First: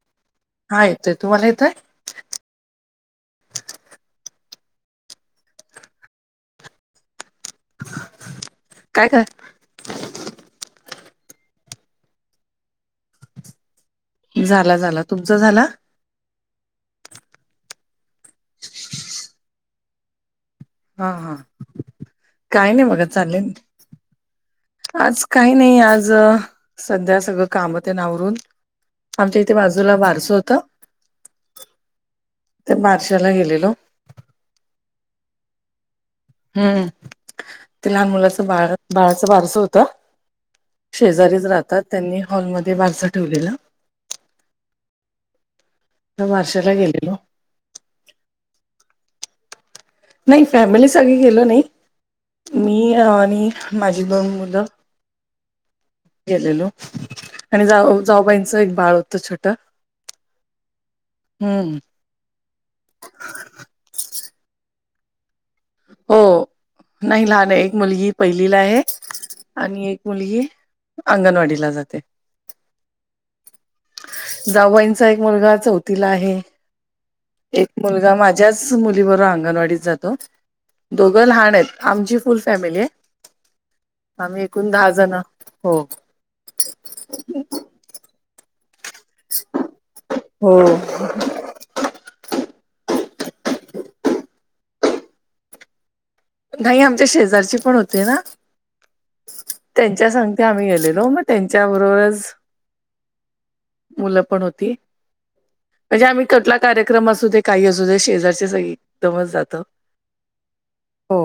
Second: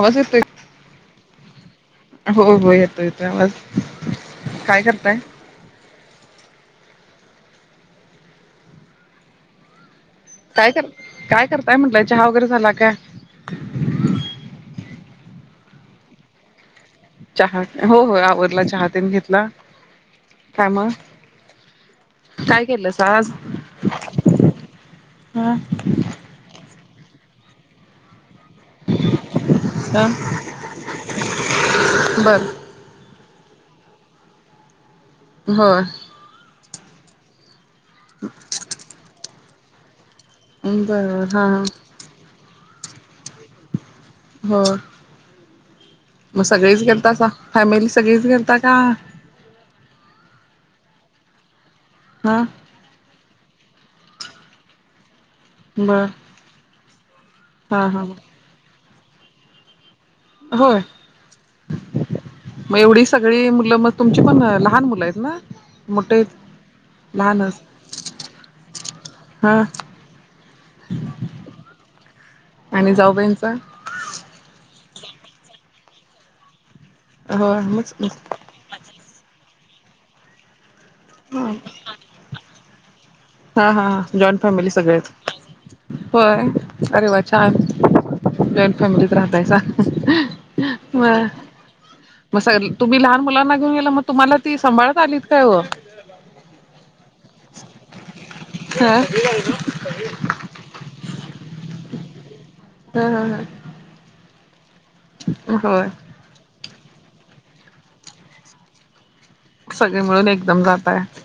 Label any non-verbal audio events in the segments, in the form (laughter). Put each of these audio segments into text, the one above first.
आवाज येतोय हा येतोय तुम्हाला येतोय? हो हो येतो येतो आवाज काय करताय? काय क काय कर काय करताय म्हटलंय चहा वगैरे झाला काय? झाला झाला तुमच झाला? चहा हो हो आवरला चहा तेन घेतला. काय मग हा हा. काय काही नाही केलंस बघा आज चालेल आज ह काही नाही आज सध्या सगळं काम त्यां नावरून आमच्या. ते बाजूला ह बारस होत बर ते बारशाला गेलेल. हो हम्म ते लहान मुलाचं बाळ बाळाच बारस होत. बर हा शेजारीच हा राहतात त्यांनी हॉलमध्ये बाारच ठेवलेला. हो त्या मग बारशाला सगळीच घेता गेलेलो का फॅमिली सगळीच घेता का? नाही फॅमिली साग गेलो नाही. हा मी आणि माझी दोण मुलं. बर गेलेलो आणि हा जाऊ हा जाऊबाईंचं एक बाळ होतं छोट होय. मग एवढी सगळी मुलं मग तुमची पण लहान मुलं आहेत ना मोठे हो आहेत नाही लहान लहानच आहे एक मुलगी पहिलीला आहे हा आणि एक मुलगी अंगणवाडीला जाते. आणि जाऊबाईनचा? जाऊबाईंचा एक मुलगा चौथीला आहे होय एक मुलगा मग माझ्याच- मुली बरो अंगणवाडीत जातो दोघं लहान आहेत आमची फुल फॅमिली आहे. हा हा जॉईंट आम्ही एकूण फॅमिली दहा सगळेच जण हो. होय अरे वा छान. जॉईंट फॅमिलीत राहतायचा हो. म- मग सग तुम्ही लहान मुलांना घेऊन गेला मग तुम्हाला ती सभाळत आली काय हो. नाही आमच्या शेजारची पण होते ना. हा त्यांच्या सग ते आम्ही गेलेलो मग त्यांच्याबरोबरच. हम हम हम मुलं पण होती. हो म्हणजे आम्ही कटला कार्यक्रम असू दे काही असजूद्या शेजारचे एकदमच जातं. सगळे मिळून एकदम जात आहे. हो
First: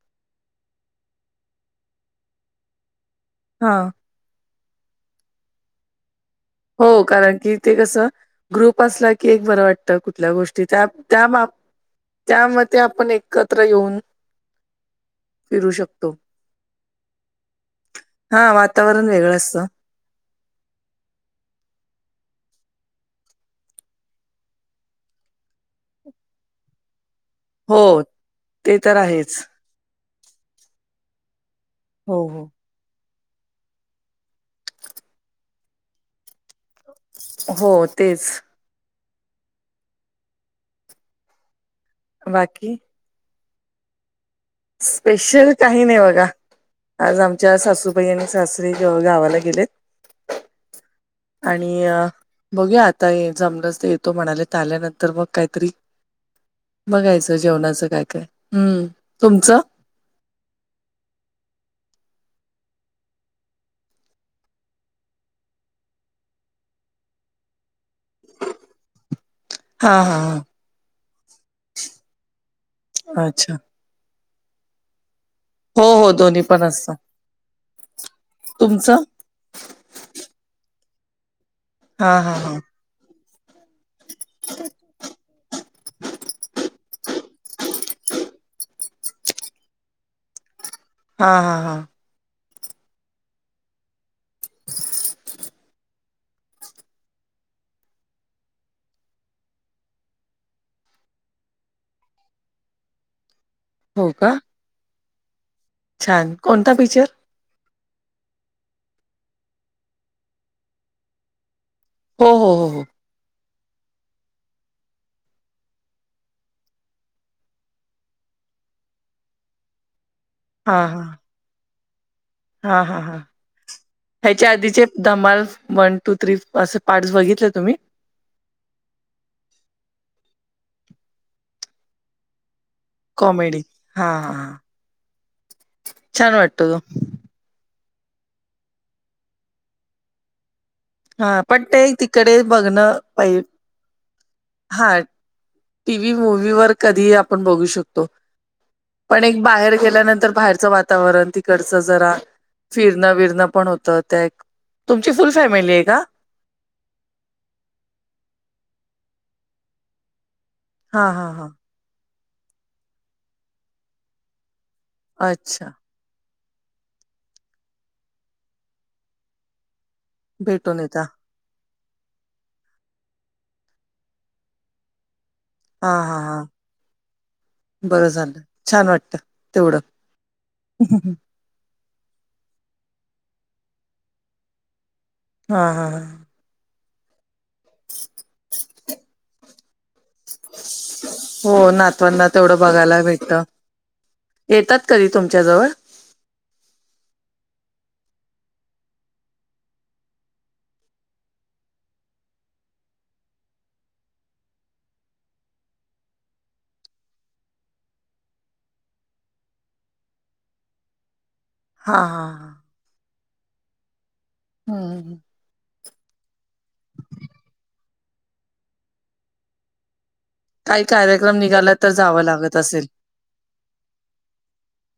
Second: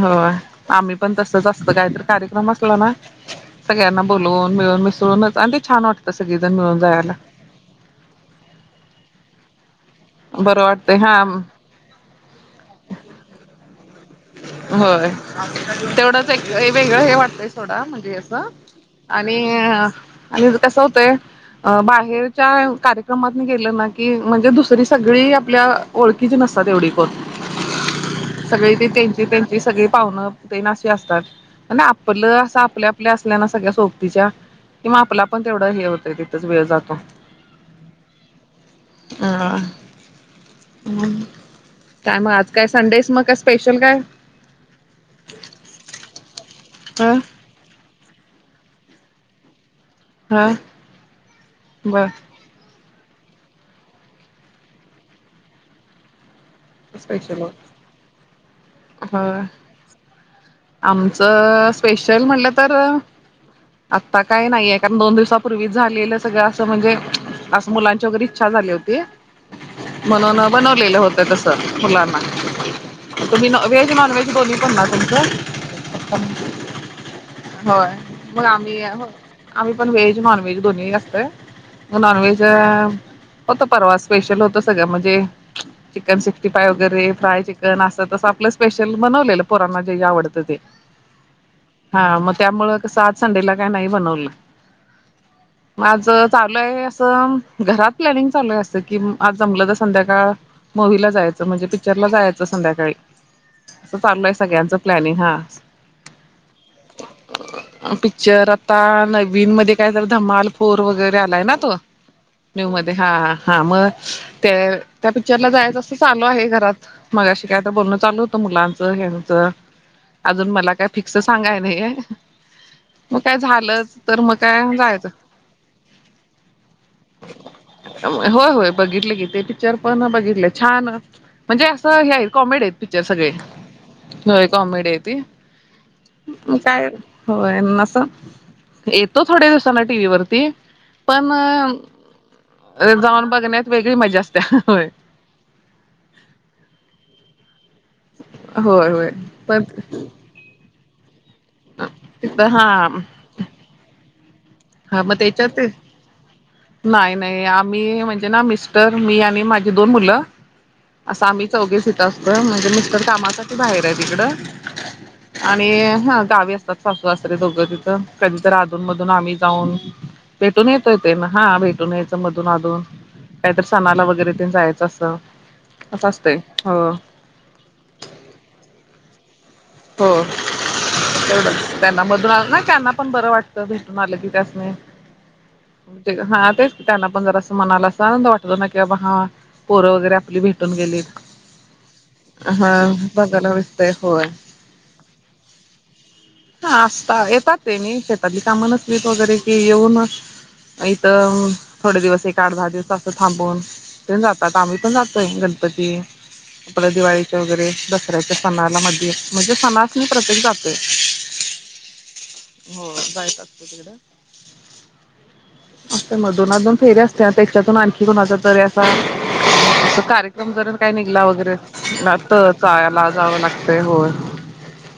हो आम्ही पण तसच असत काहीतरी कार्यक्रम असलो ना हा सगळ्यांना. बोलवून मिळून मिसळूनच आणि ते छान वाटत. त सगित त्यां- हो कारण की ते कसं ग्रुप असला की एक बरं वाटत. कुठल्या बरं गोष्टी त्या वाटतंय हा त्या त्यामध्ये आपण एकत्र येऊन. होय फिरू शकतो. तेवढंच एक वेगळं हे वाटतंय सोडा म्हणजे असं- हां, वातावरण वेगळं आणि असतं. आणि कस होतंय? अ बाहेरच्या कार्यक्रमात म गेलं ना की म्हणजे दुसरी सगळी आपल्या. ओळखीच नसतात तेवढी कर- हो ते तर आहेच त्यांची सगळी पाहुणं ते नाशी असतात प हो, आपलं हो. असं आपल्या आपल्या असल्याना सगळ्या सोबतीच्या कि म आपला पण तेवढं हे होतंय तिथच वेळ जात हो तेच अ काय मग आज काय बाकी? संडेस मग क शण काय स्पेशल काही नाही बघा ह आज आम ज्या सासूबाई आणि सासरी गावाला गेलेत हा आणि बघू आता जमलंच तर येतो म्हणाले तर आल्यानंतर मग काहीतरी बघायचं स्पेशल जेवणाचं काय काय हम्म, हो तुमचं? आमचं स्पेशल म्हणलं तर- आत्ता काय नाहीये कारण दोन दिवसापूर्वीच झालेलं सगळं असं म्हणजे असं मुलांची वगैरे इच्छा झाली होती हां, हां, म्हणून बनवलेलं होतं तस मुलांना हां. तुम् अच्छा. न व्ज नन वहेज बोल पण ना तुचं हो, हो, दोन्ही पण असतं. होय मग आम्ही तुमचं आम्ही पण व्हेज नॉन व्हेज दोन्ही अस असतय मग हा हा नॉनव्हेज हा होत परवा स्पेशल होत सगळं म्हणजे चिकन सिक्स्टी फाय वगैरे फ्राय चिकन अस तसं आपलं स्पेशल बनवलेलं पोरांना जे जे आवतं ते हा हा हा हा मग त्यामुं सात संडेला काही नाही बनवलं ग आज चालू आहे असं घरात प्लॅनिंग चालू आहे असं कि आज जमलं तर संध्याकाळ मूवी ला जायचं म्हणजे पिक्चरला जायचं संध्याकाळी अस हो चालू का आहे सगळ्यांचं प्लॅनिंग हा छान कोणता फीचर पिकच्चर आता नवीन मध्ये काय तर धमाल फोर वगैरे आलाय ना तो हो हो हो न्यू हो मध्ये हा हा मग ते त्या पिक्चरला जायचं असं चालू आहे घरात मग शिकत बोलणं चालू होतं मुलांचं हचं अजून मला हा काय हा फिक्स सांगाय नाही हा हा हा ह्याच्या काय आधीचे जायचं धमाल वन टू थ्री असे पार्ट् बघितले तुम्ही होय होय बघितले की ते पिक्चर पण बघितले छान म्हणजे असं हे कॉमेडी आहेत पिक्चर कॉमेडी हा हा सगळे हा कॉमेडी आहे त छान म वाटतो तो काय होस येतो थोड्या दिवसांना टी व्ही वरती पण हा ते तिकडे बघणं जाऊन पाहि बघण्यात वेगळी मजा असतेय टीव्ही मूवी् वर कधी आपण बघू शकतो होय होय पण एक बाहेर गेल्यानंतर बाहेरचं वातावरण त इडच जरा तिथं हा फिरणं विरणं पण होत त्या हा तुमची मग फुल त्याच्यात फॅमिली आहे का नाही नाही आम्ही म्हणजे ना मिस्टर मी आणि माझी दोन मुलं हा असं हा आम्ही चौघेस इथ असतो म्हणजे मिस्क कामासाठी बाहेर आहे तिकडं हा आणि अच्छा हा गावी असतात सासू अससरे दोघं तिथं कधी तर अधून मधून आम्ही जाऊन भेटून येतोय ते ना हा भेटून यायचं मधून अधून काहीत सणाला वगैरे ते जायचं असं हा असं हा असतंय हा हो बरं झालं छान वाटत तेवढं हो एवढं त्यांना मधून ना त्यांना पण बरं वाटत भेटून आलं की त्याच हा हा नाही हा तेच त्यांना पण जरा असं मनाला अस आनंद वाटत ना की बाबा हा पोरं वगैरे आपली भेटून गेलीत हो नातवांना तेवढं हा बघायला भेटतं बघायला विसतय होय येतात कधी तुमच्याजवळ हा असता येतात र मी शेतातली कामानचलीत वगैरे कि येऊन इथं थोडे दिवस एक आठ दहा दिवस असं थांबून पण जातात आम्ही पण जातोय गणपती आपल्या दिवाळीच्या वगैरे दसऱ्याच्या सणाला मध्ये म्हणजे सणास म प्रत्येक जाते हा हा हां हो बायत असतो तिकडं हम ह अस मधूनजून फेरी असते ना त्याच्यातून आणखी कोणाचा तरी असा कार्यक्रम जर काही काय निघला कार्यक्रम निघाला तर जावं वगैरेत लागत असेल चायाला जावं लागतंय हो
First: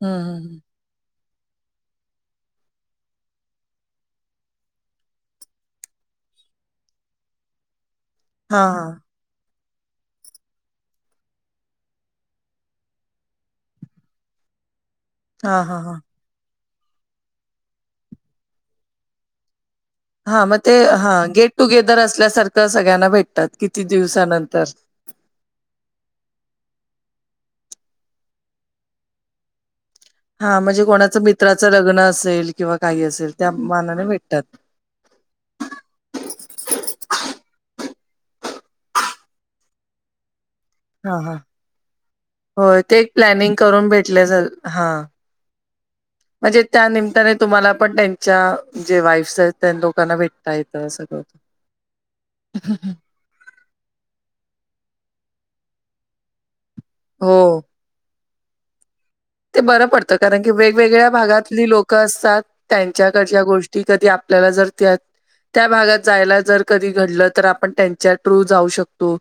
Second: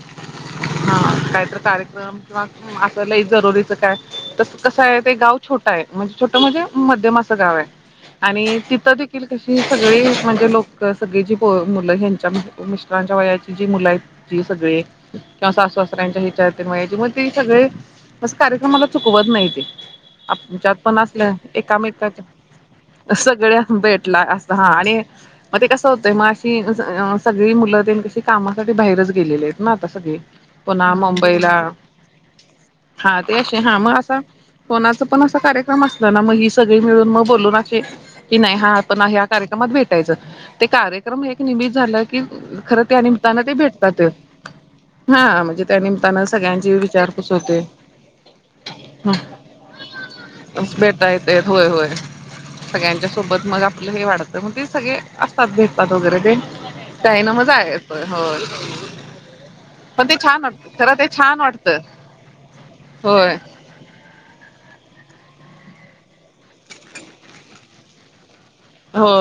हम हम हम हा काहीत्र कार्यक्रम किंवा असला जरुरीच काय तस कसं आहे ते गाव छोटं आहे म्हणजे छोटं म्हणजे मध्यम असं गाव आहे (inaudible) आणि तिथं हा त कशी सगळी म्हणजे लोक सगळी जी मुलं ह्यांच्या मिस्टरांच्या वयाची जी मुलं आहेत ज सगळे किंवा हा साफ हा साफ हा राहण्याचे मा मग ते सगळे कार्यक्रम मला चुकवत नाही ते हा मग ते आपच्यात पण हा असल्या गेट टुगेदर असल्यासारखं सगळ्यांना एकामेकाच्या भेटतात सगळ्या किती भेटला असत दिवसानंतर हा आणि मग ते कसं होतय मग अशी सगळी मुलं ते कशी कामासाठी बाहेरच गेलेली आहेत. ना आता सगळी हा म्हणजे पुन्हा कोणाचं मुंबईला मित्राचं लग्न असेल किंवा काही हा असेल ते त्या असे हा मग मानाने असा भेटतात कोनाच पण असा कार्यक्रम असल ना मग ही सगळी मिळून मग बोलून असे की नाही हा आपण ह्या कार्यक्रमात भेटायचं ते हा कार्यक्रम हे हा एक निमित झालं की हो खरं ते एक प्लॅनिंग करून भेटतात भेटले जर हा म्हणजे त्या निमित्तानं म्हणजे सगळ्यांची त्या विचारपूस निमित्ताने होते तुम्हाला पण त्या जे वाईफ्स आहेत त्या लोकांना भेटता येत भेटता सगळं येते होय होय सगळ्यांच्या सोबत मग आपलं हे वाढतं मग ते सगळे असतात भेततात वगैरे ते त्याई ना मग हो आहे व हो ते बरं पडतं कारण की वेगवेगळ्या भागातली वाटतं लोकं असतात होय त्यांच्याकडच्या गोष्टी ती कधी आपल्याला जर त्या त्या भागात जायला जर कधी घडलं तर आपण त्यांच्यात तू जाऊ हो शकतो,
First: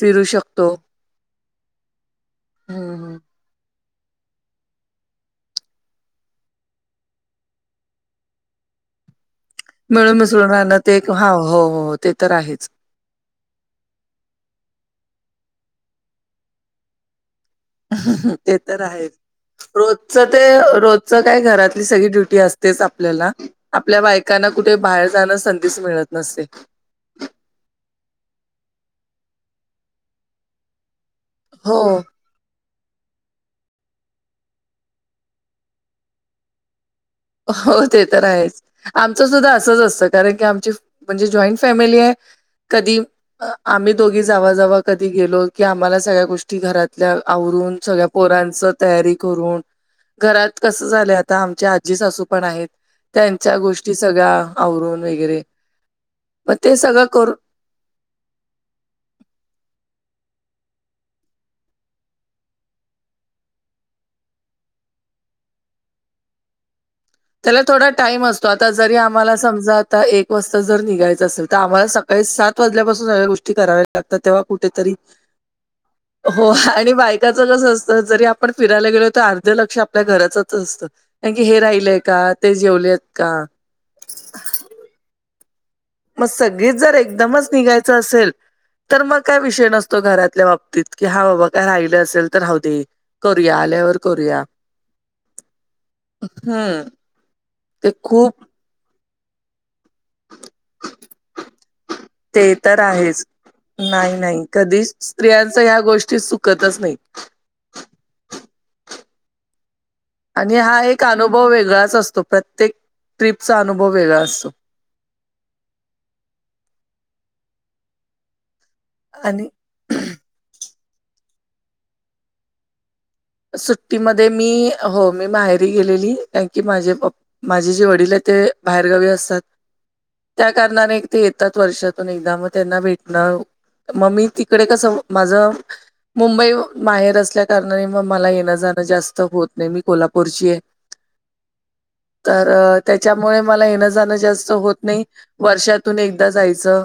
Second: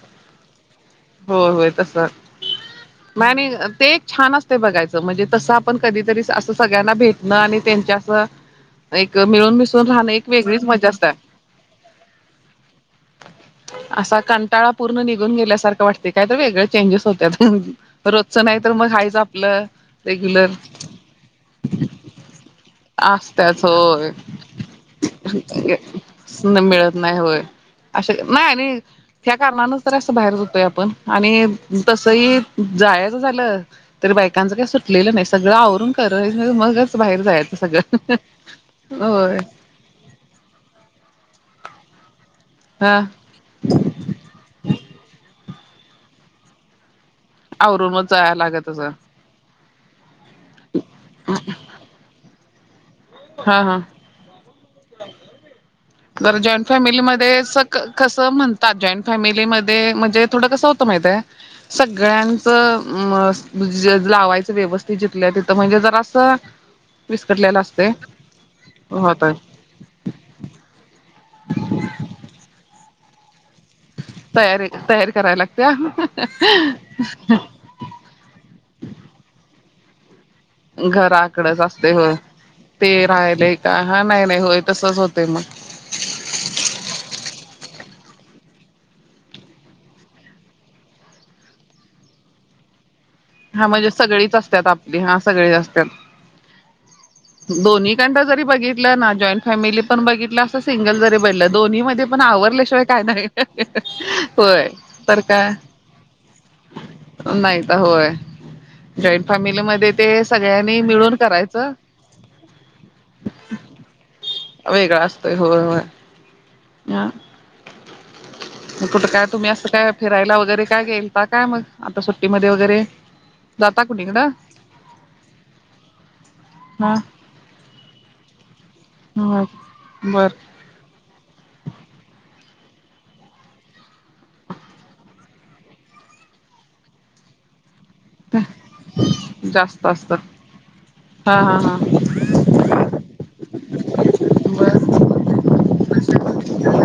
फिरू शकतो‌. हो होय तस झाल. हम्म. आणि ते एक छान असते बघायचं म्हणजे तसं आपण कधीतरी असं सगळ्यांना भेटणं आणि त्यांच्या असं एक मिळून मिसळून राहणं मिळून, एक मिसळून वेगळीच राहणं मजा ते असते ह हो हो ते तर आहेच. असा कंटाळा पूर्ण निघून गेल्यासारखं वाटते काय तर वेगळे चेंजेस होत्यात. रोजचं ते नाही तर मग आहे हायच आपलं रोजचं ते रेग्युलर रोजचं काय घरातली सगळी ड्युटी असतेच आप आपला असत्याच आपल्या होय बायकांना कुठे बाहेर जाण संधीच मिळत नसते. मिळत नाही होय अ नाही त्या कारणानच तर असं बाहेर जतोय आपण. आणि हो, तसही जायचं झालं तरी बायकांच काय सुटलेलं नाही सगळं आवरून कर मगच बाहेर जायचं हो सगळं ते तर आहेच आमचं होय सुद्धा असंच असतं. कारन की आमची म्हणजे जॉईंट फॅमिली आहे कधी हा आम्ही दोघी जावाजवा कधी गेलो की आम्हाला सगळ्या गोष्टी घरात. आवरून सगळ्या आवरूनच जायला पोरांच लागतच तयारी करून घरात कस झालं आता आमच्या आजे सासू पण आहेत त्यांच्या हा हा गोष्टी सगळ्या आवरून वगैरे जरा मग जॉईंट ते सगळं करून फॅमिलीमध्ये स कसं म्हणतात जॉईंट फॅमिलीमध्ये म्हणजे थोडं कसं होतं माहित आहे. सगळ्यांचं लावायचं व्यवस्थित जिथलं तिथं म्हणजे जर असं त्याला विस्कटलेलं थोडा असते टाइम असतो आता जरी होतय आम्हाला समजा आता एक वाजता जर निघायचं असेल तर आम्हाला सकाळी सात वाजल्यापासून सगळ्या गोष्टी कराव्या लागतात. तेव्हा तयारी कुठेतरी तयारी करायला लागते हो आणि बायकाच कस असत जरी आप आपण फिरायला गेलो तर अर्ध लक्ष आपल्या घराचच असतं कारण की हे घराकडच असते राहिलंय. ते राहिलेय का हा नाही नाही होय तसच होत मग. मग सगळीच जर एकदमच निघायचं असेल. तर मग काय विषय नसतो घरातल्या बाबतीत की हा बाबा काय राहिलं असेल तर राहुदे. हा म्हणजे सगळीच असतात आपली हा सगळी असतात. हं, ते दोन्ही कंड खूप जरी बघितलं ना जॉईंट फॅमिली पण बघितलं अस सिंगल जरी बनलं दोन्ही मध्ये पण ते आवरल्याशिवाय काय नाही. कधी तर काय स्त्रियांचा ह्या गोष्टी चुकतच नाही. नाही तर होय. जॉईंट फॅमिलीमध्ये ते आणि सगळ्यांनी हा एक मिळून अनुभव करायचं वेगळाच असतो प्रत्येक ट्रीपचा अनुभव वेगळा असतो. वेगळा असतोय होय होय ह कुठं काय आणि तुम्ही असं काय फिरायला वगैरे काय गेलाता काय मग आता सुट्टीमध्ये वगैरे? जाता सुट्टीमध्ये कुणीकडं मी हो मी बाहेर गेलेली कारण की हा माझे पप्पा माझे जे वडील आहे ते बाहेरगावी असतात. बरं.. त्या कारणाने एक ते येतात वर्षातून एकदा मग त्यांना भेटणं मग मी तिकडे कस म माझ मुंबई माहेर असल्या कारणाने मग मला येण जाणं जास्त होत नाही मी जास्त असतात कोल्हापूरची आहे. हा हा हा तर अ त्याच्यामुळे मला येणं जाणं जास्त होत बर नाही वर्षातून एकदा जायचं.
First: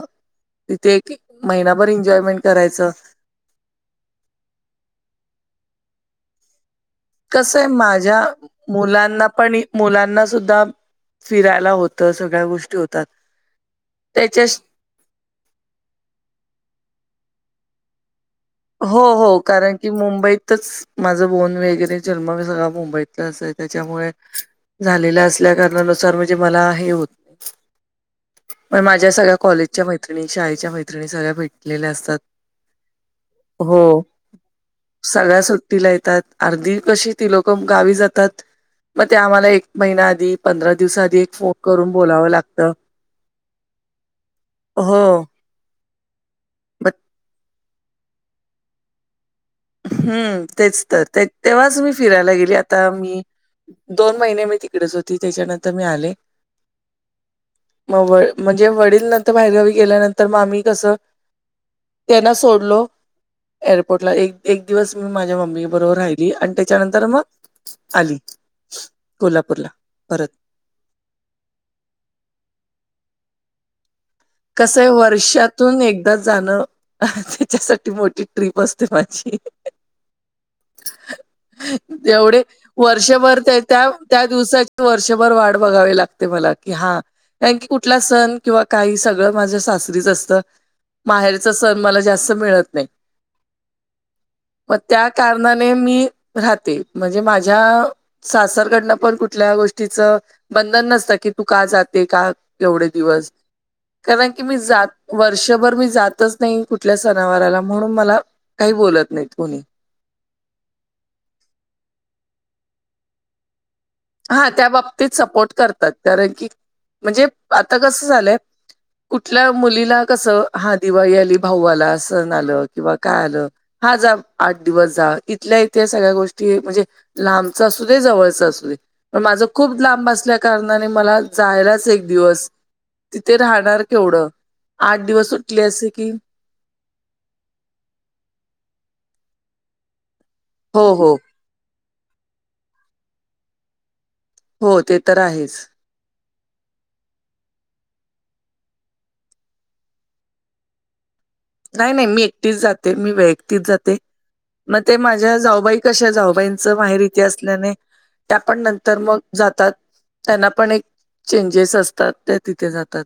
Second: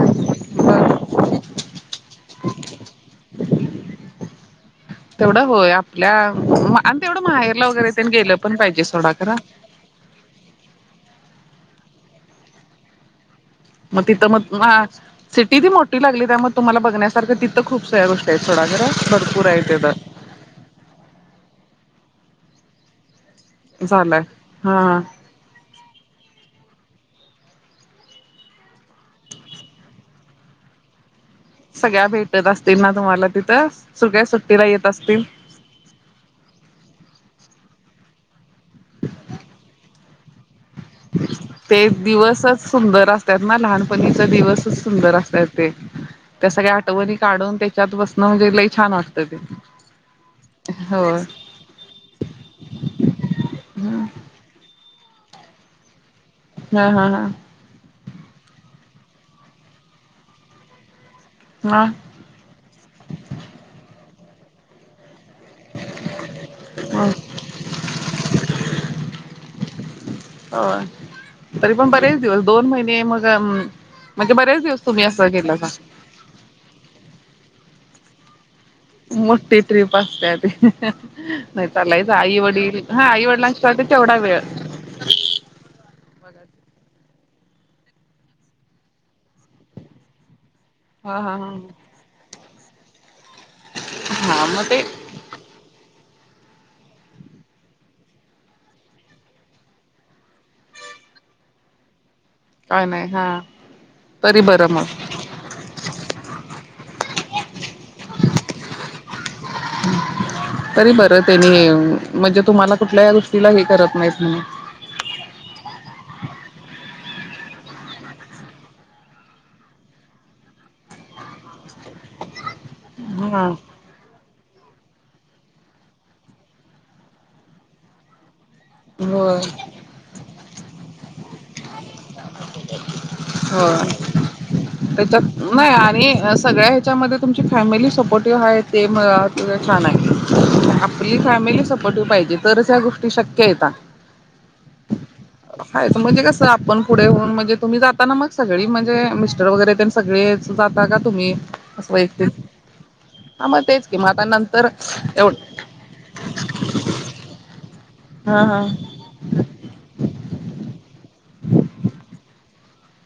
तिथे बर एक एक महिनाभर एन्जॉयमेंट करायचं. तेवढं होय आपल्या मा आणि तेवढं कसं माहेरला आहे वगैरे त्यांनी माझ्या गेलं पण पाहिजे सोडा मुलांना खरं. पण मुलांना सुद्धा फिरायला होतं सगळ्या गोष्टी होतात. मग तिथं त्याच्या मग ना सिटी बी ती मोठी लागली त्या मग तुम्हाला बघण्यासारखं ति खूप सऱ्या गोष्टी आहेत थोडा घरा हो हो भरपूर आहेत कारण की तर मुंबईतच. माझं बोन वगैरे जन्म बी झाला सगळा मुंबईतला असाय त्याच्यामुळे झालंय हा झालेल्या असल्या कारणानुसार म्हणजे मला हे होत नाही. पण माझ्या सगळ्या कॉलेजच्या मैतिणी शाळेच्या मैतिणी सगळ्या भेट सगळ्या भेटत असतील ना तुम्हाला तिथं सुगळ्या सुट्टीला येत असतील. तीला येतात अर्धी कशी ती लोक गावी जातात मग ते आम्हाला एक महिना आधी पंधरा दिवसा आधी एक फोन ते करून बोलावं दिवसच लागतं सुंदर असतात ना लहानपणीचा दिवसच हो सुंदर असतात. ते त्या सगळ्या म आठवणी काढून त्याच्यात बसणं म्हणजे लई छान वाटतं ते. हम्म तेच तर हो ते तेव्हाच मी फिरायला गेली आता मी दोन हम्म महिने मी तिकडेच होती त्याच्यानंतर मी आले. हा हा हा. मग व म्हणजे वडील नंतर बाहेरगावी गेल्यानंतर मग आम्ही कसं हा. त्यांना सोडलो एअरपोर्टला एक एक दिवस मी माझ्या मम्मी मी बरोबर राहिली आणि त्याच्यानंतर मग आली कोल्हापूरला परत. होय तरी पण बरेच दिवस दोन महिने मग म्हणजे बरेच दिवस तुम्ही असं केला का त जाणं त्याच्यासाठी मोठी ट्रीप अस मोठी ट्रिप असत्यात नाही चालायचं आई एवढे वडील हा वर्षभर आईवडिलां त्या शी त्या दिवसा वर्षभर वाढ बघावी लागते मला की हा काय की कुठला सण किंवा काही स सगळ माझ्या सासरीच असत हा हा हा माहेरचा सण मला जास्त मिळत नाही. हा मग ते त्या कारणाने मी राहते म्हणजे माझ्या सासरकडनं पण कुठल्या गोष्टीच बंधन नसतं की तू का जाते का काय एवढे नाही हा. दिवस कारण तरी की मी बरं जात मग वर्षभर मी जातच नाही कुठल्या सनावराला म्हणून मला काही बोलत नाही कोणी. तरी बरं तेनी म्हणजे तुम्हाला कुठल्या या गोष्टीला हे करत नाही. हा त्या बाबतीत सपोर्ट करतात कारण की म्हणजे आता कसं झालंय कुठल्या मुलीला कसं हा दिवाळी आली भाऊवाला सण आलं किंवा काय आलं हा जा आठ दिवस जा इथल्या इथ्या सगळ्या गोष्टी म्हणजे लांबच असू दे जवळच असू दे पण होय माझं खूप लांब असल्या कारणाने मला जायलाच एक दिवस तिथे राहणार होय केवढं आठ त्याच्यात दिवस उठले नाही असे की आणि सगळ्या ह्याच्यामध्ये तुमची फॅमिली सपोर्टिव्ह आहे ते म अ ग छान आहे. हो, हो. आपली फॅमिली सपोर्टिव्ह पाहिजे तरच या गोष्टी शक्य येत. हो ते तर आहेच. आहे तर म्हणजे कस (unintelligible) आपण पुढे होऊन म्हणजे तुम्ही जाता ना मग सगळी म्हणजे मिस्टर वगैरे सगळे जाता का तुम्ही नाही असं नाही मी एकटे एकटीच जाते मी हा एकटीच मग तेच जाते की मग आता नंतर मग ते माझ्या एवढं जाऊबाई कशा जाऊबाईच माहीर इथे असल्याने त्या हा पण हा नंतर मग. जातात त्यांना पण एक चेंजेस असतात ते तिथे जातात.